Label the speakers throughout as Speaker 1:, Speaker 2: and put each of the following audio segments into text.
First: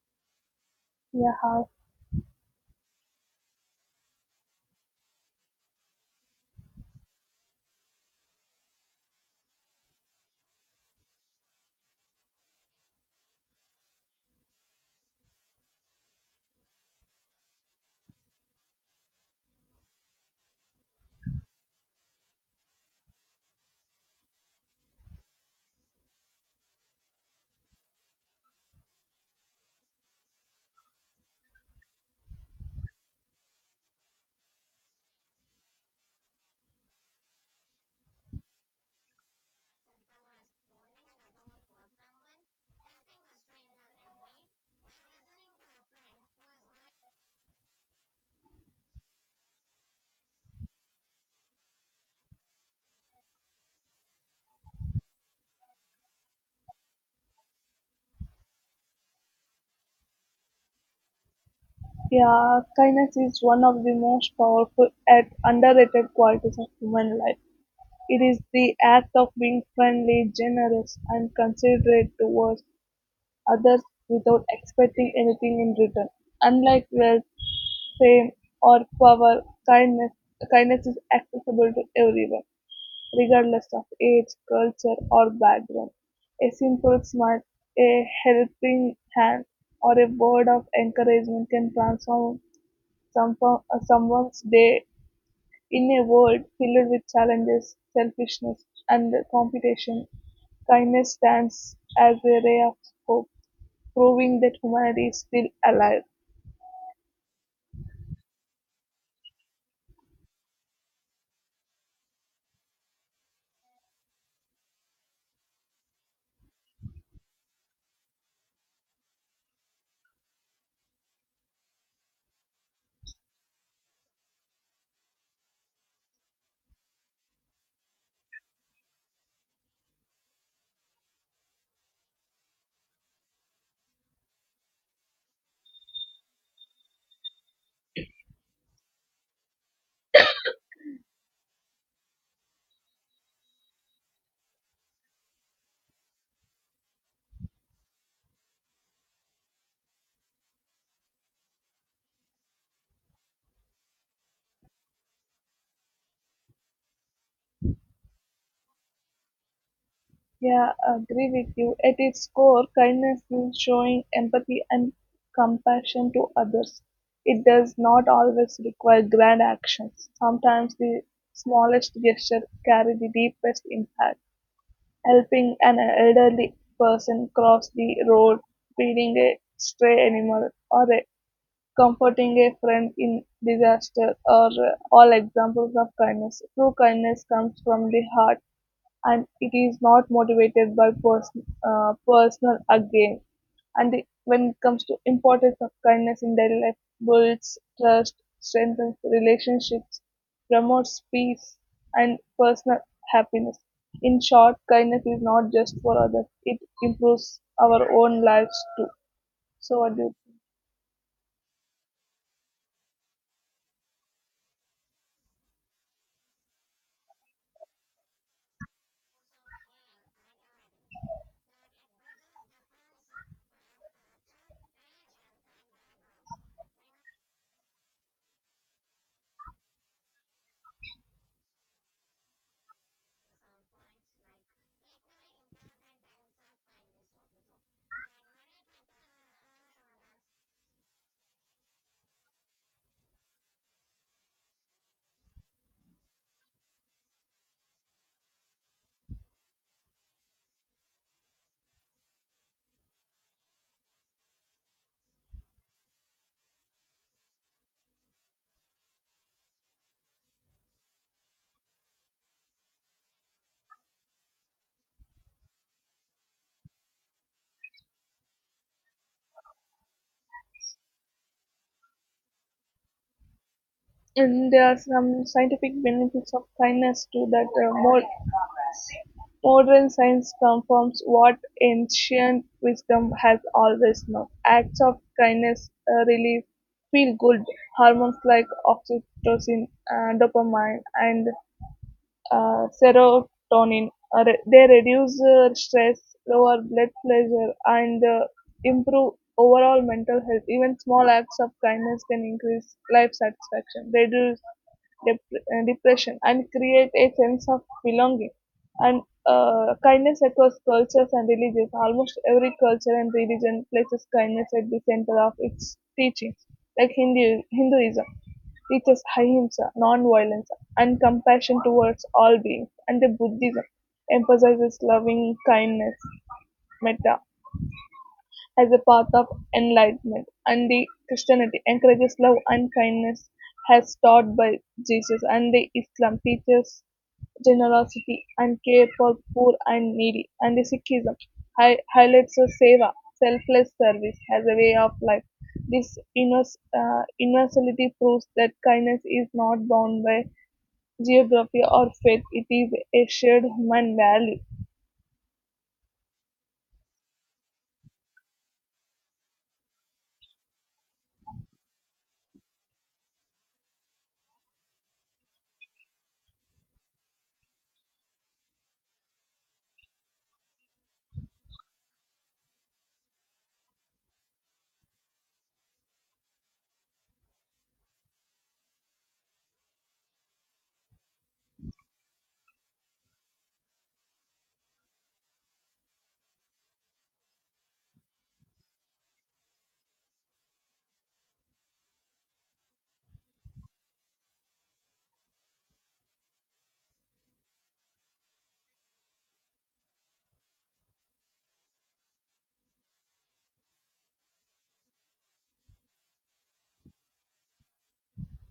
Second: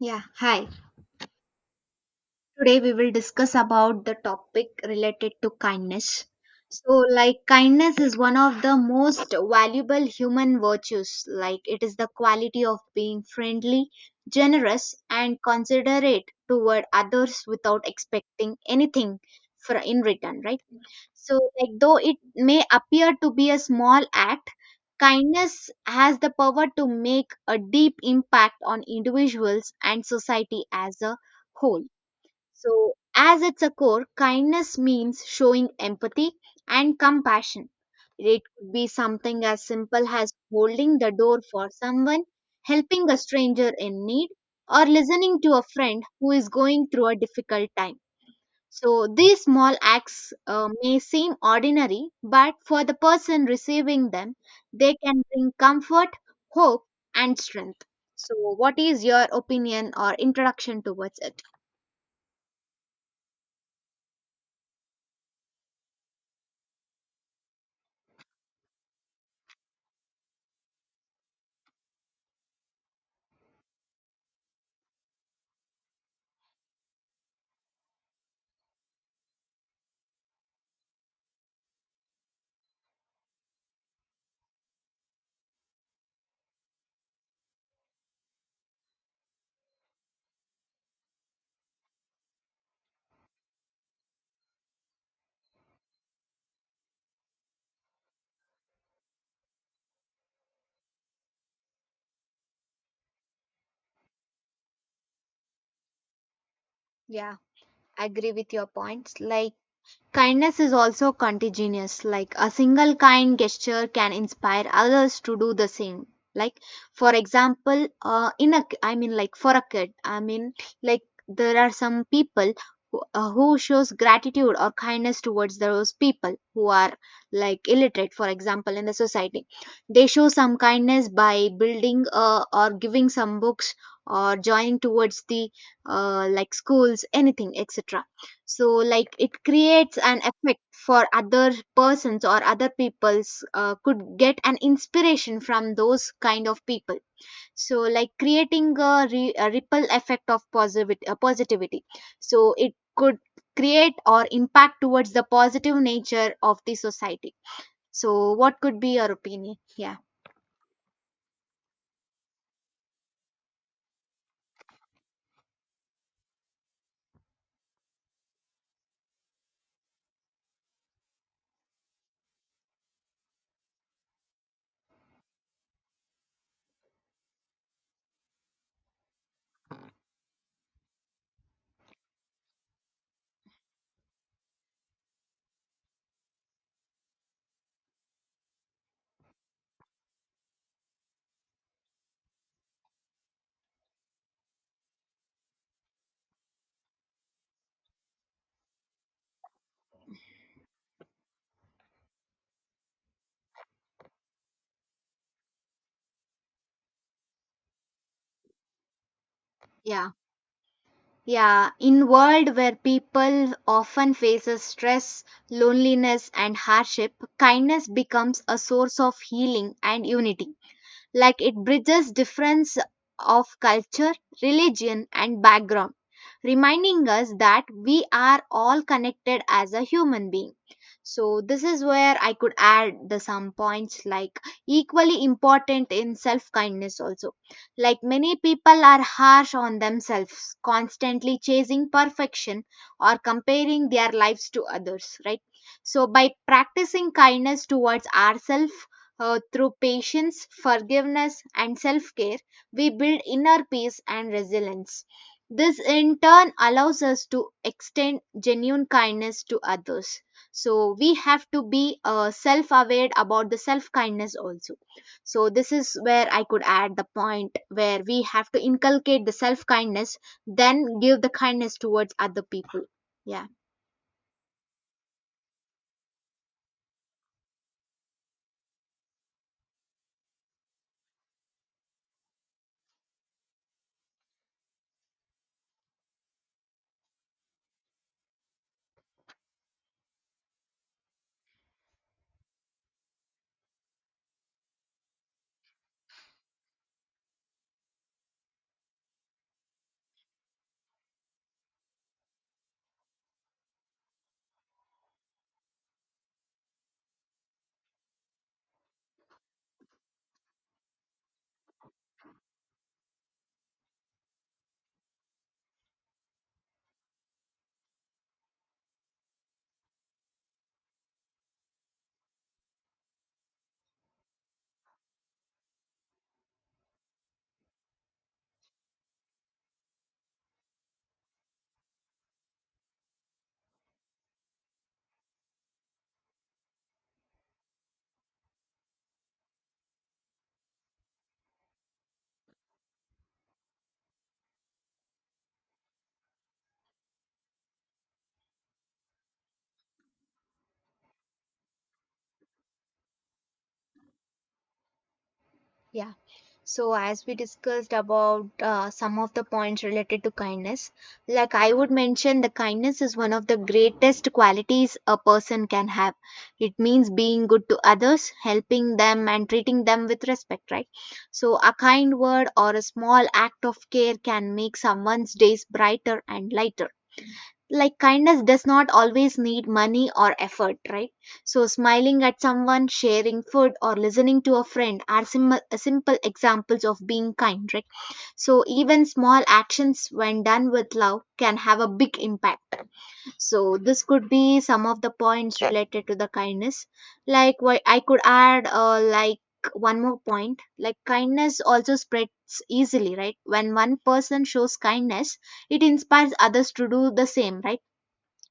Speaker 1: Yeah, hi.
Speaker 2: Yeah, how-
Speaker 1: Today we will discuss about the topic related to kindness. So like kindness is one of the most valuable human virtues. Like it is the quality of being friendly, generous and considerate toward others without expecting anything for in return, right? So like though it may appear to be a small act, kindness has the power to make a deep impact on individuals and society as a whole. So, as its a core, kindness means showing empathy and compassion. It could be something as simple as holding the door for someone, helping a stranger in need, or listening to a friend who is going through a difficult time. So, these small acts may seem ordinary, but for the person receiving them, they can bring comfort, hope, and strength. So, what is your opinion or introduction towards it?
Speaker 2: yeah. Kindness is one of the most powerful and underrated qualities of human life. It is the act of being friendly, generous, and considerate towards others without expecting anything in return. Unlike wealth, fame, or power, kindness kindness is accessible to everyone, regardless of age, culture, or background. A simple smile, a helping hand, or a word of encouragement can transform some, someone's day in a world filled with challenges, selfishness, and competition. Kindness stands as a ray of hope, proving that humanity is still alive.
Speaker 1: Yeah, agree with your points. Like, kindness is also contagious. Like, a single kind gesture can inspire others to do the same. Like, for example, in a I mean, like for a kid, like there are some people who shows gratitude or kindness towards those people who are like illiterate, for example, in the society. They show some kindness by building or giving some books or joining towards the like schools, anything, etc. So like it creates an effect for other persons or other people's could get an inspiration from those kind of people. So like creating a, a ripple effect of positivity, positivity. So it could create or impact towards the positive nature of the society. So what could be your opinion? Yeah,
Speaker 2: Yeah, I agree with you. At its core, kindness is showing empathy and compassion to others. It does not always require grand actions. Sometimes the smallest gesture carry the deepest impact. Helping an elderly person cross the road, feeding a stray animal, or comforting a friend in disaster are all examples of kindness. True kindness comes from the heart and it is not motivated by personal gain. And the, when it comes to importance of kindness in daily life, builds trust, strengthens relationships, promotes peace, and personal happiness. In short, kindness is not just for others; it improves our own lives too. So,
Speaker 1: yeah. Yeah, in world where people often faces stress, loneliness and hardship, kindness becomes a source of healing and unity. Like it bridges difference of culture, religion and background, reminding us that we are all connected as a human being. So this is where I could add the some points like equally important in self kindness also. Like many people are harsh on themselves, constantly chasing perfection or comparing their lives to others, right? So by practicing kindness towards ourselves through patience, forgiveness, and self care, we build inner peace and resilience. This in turn allows us to extend genuine kindness to others. So, we have to be self aware about the self kindness also. So, this is where I could add the point where we have to inculcate the self kindness, then give the kindness towards other people. Yeah.
Speaker 2: and there are some scientific benefits of kindness too that more modern science confirms what ancient wisdom has always known: acts of kindness release feel-good hormones like oxytocin and dopamine. And serotonin. They reduce stress, lower blood pressure, and improve overall mental health. Even small acts of kindness can increase life satisfaction, reduce depression, and create a sense of belonging. And kindness across cultures and religions. Almost every culture and religion places kindness at the center of its teachings, like Hinduism teaches ahimsa, non-violence, and compassion towards all beings, and the Buddhism emphasizes loving kindness (metta) as a path of enlightenment, and the Christianity encourages love and kindness as taught by Jesus, and the Islam teaches generosity and care for poor and needy, and the Sikhism highlights the seva, selfless service, as a way of life. This universality proves that kindness is not bound by geography or faith, it is a shared human value.
Speaker 1: Yeah. So, as we discussed about some of the points related to kindness, like I would mention, the kindness is one of the greatest qualities a person can have. It means being good to others, helping them, and treating them with respect, right? So, a kind word or a small act of care can make someone's days brighter and lighter. Like kindness does not always need money or effort, right? So smiling at someone sharing food or listening to a friend are simple examples of being kind, right? So even small actions when done with love can have a big impact. So this could be some of the points related to the kindness. Like why I could add like one more point like kindness also spreads easily, right? When one person shows kindness, it inspires others to do the same, right?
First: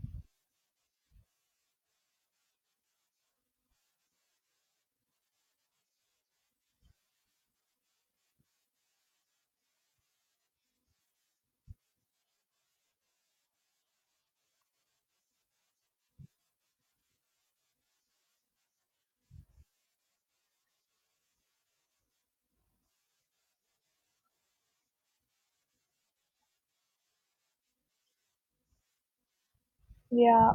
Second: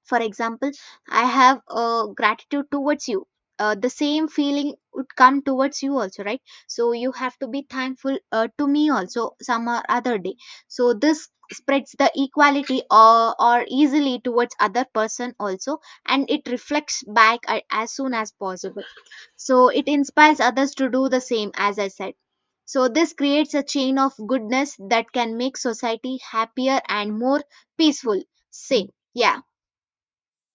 Speaker 1: For example, I have a gratitude towards you. The same feeling would come towards you also, right? So you have to be thankful to me also some or other day. So this spreads the equality or easily towards other person also, and it reflects back as soon as possible. So it inspires others to do the same as I said. So this creates a chain of goodness that can make society happier and more peaceful, say. Yeah,
Speaker 2: Yeah,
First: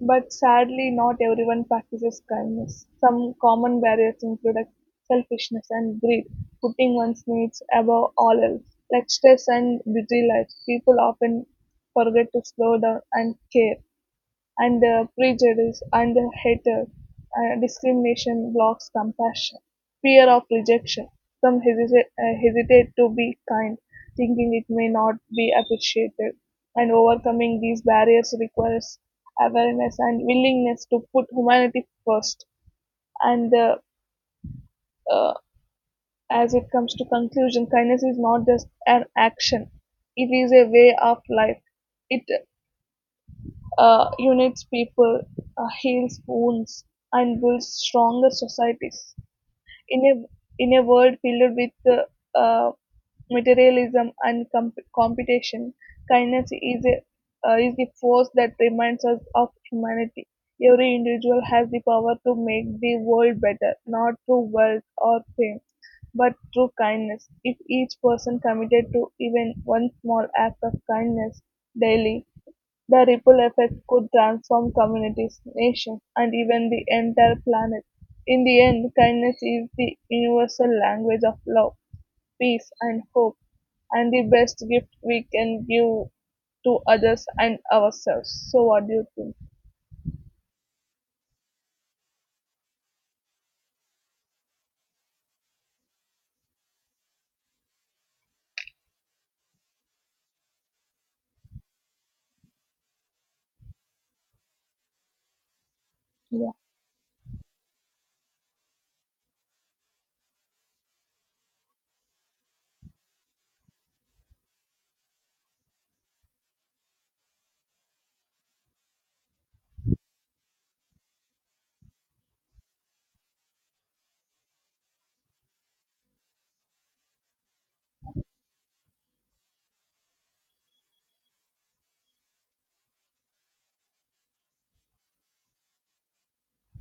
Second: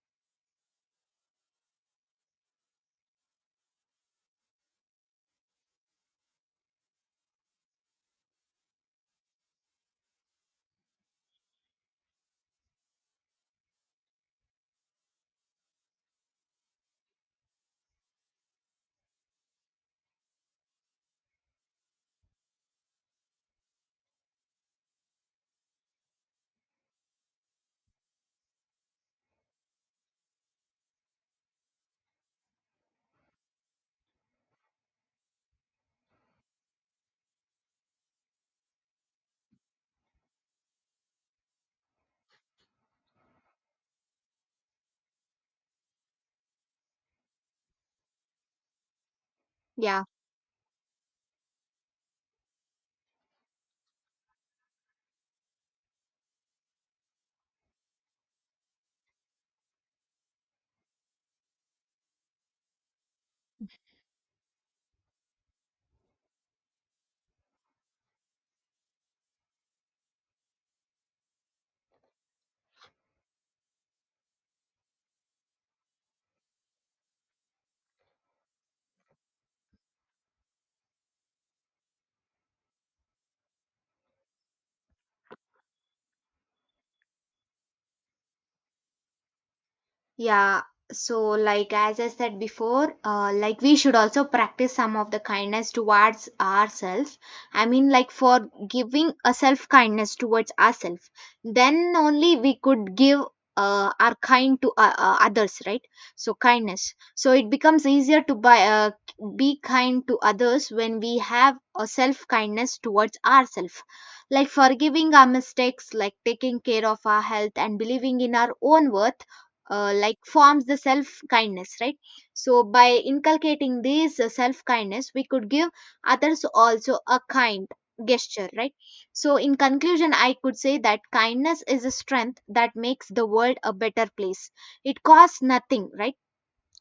Speaker 2: but sadly, not everyone practices kindness. Some common barriers include, like, selfishness and greed, putting one's needs above all else. Like stress and busy life, people often forget to slow down and care. And the prejudice and the hatred, discrimination blocks compassion, fear of rejection. Some hesitate to be kind, thinking it may not be appreciated. And overcoming these barriers requires awareness and willingness to put humanity first. And uh, as it comes to conclusion, kindness is not just an action; it is a way of life. It unites people, heals wounds, and builds stronger societies. In
Speaker 1: yeah.
Speaker 2: a in a world filled with materialism and competition, kindness is a is the force that reminds us of humanity. Every individual has the power to make the world better, not through wealth or fame, but through kindness. If each person committed to even one small act of kindness daily, the ripple effect could transform communities, nations, and even the entire planet. In the end, kindness is the universal language of love, peace, and hope, and the best gift we can give to others and ourselves. So, what do you think?
Speaker 1: Yeah, so like as I said before, like we should also practice some of the kindness towards ourselves. I mean, like for giving a self kindness towards ourselves, then only we could give our kind to others, right? So
Speaker 2: Yeah,
Speaker 1: kindness. So it becomes easier to buy, be kind to others when we have a self kindness towards ourselves. Like forgiving our mistakes, like taking care of our health and believing in our own worth like forms the self kindness, right? So by inculcating this self kindness we could give others also a kind gesture, right? So in conclusion I could say that kindness is a strength that makes the world a better place. It costs nothing, right?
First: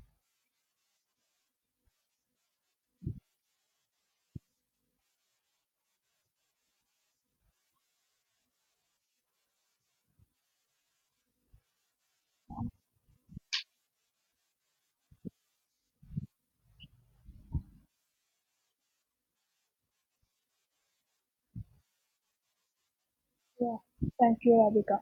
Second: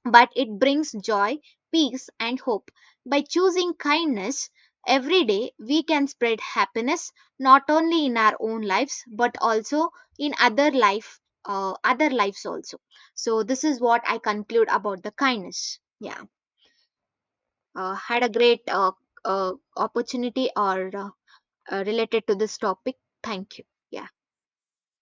Speaker 1: But it brings joy, peace, and hope. By choosing kindness every day, we can spread happiness not only in our own lives but also in other life, other lives also. So this is what I conclude about the kindness. Yeah, had a great opportunity or related to this topic. Thank you.
Speaker 2: yeah.
Speaker 1: Yeah.
Speaker 2: Thank you, Radhika.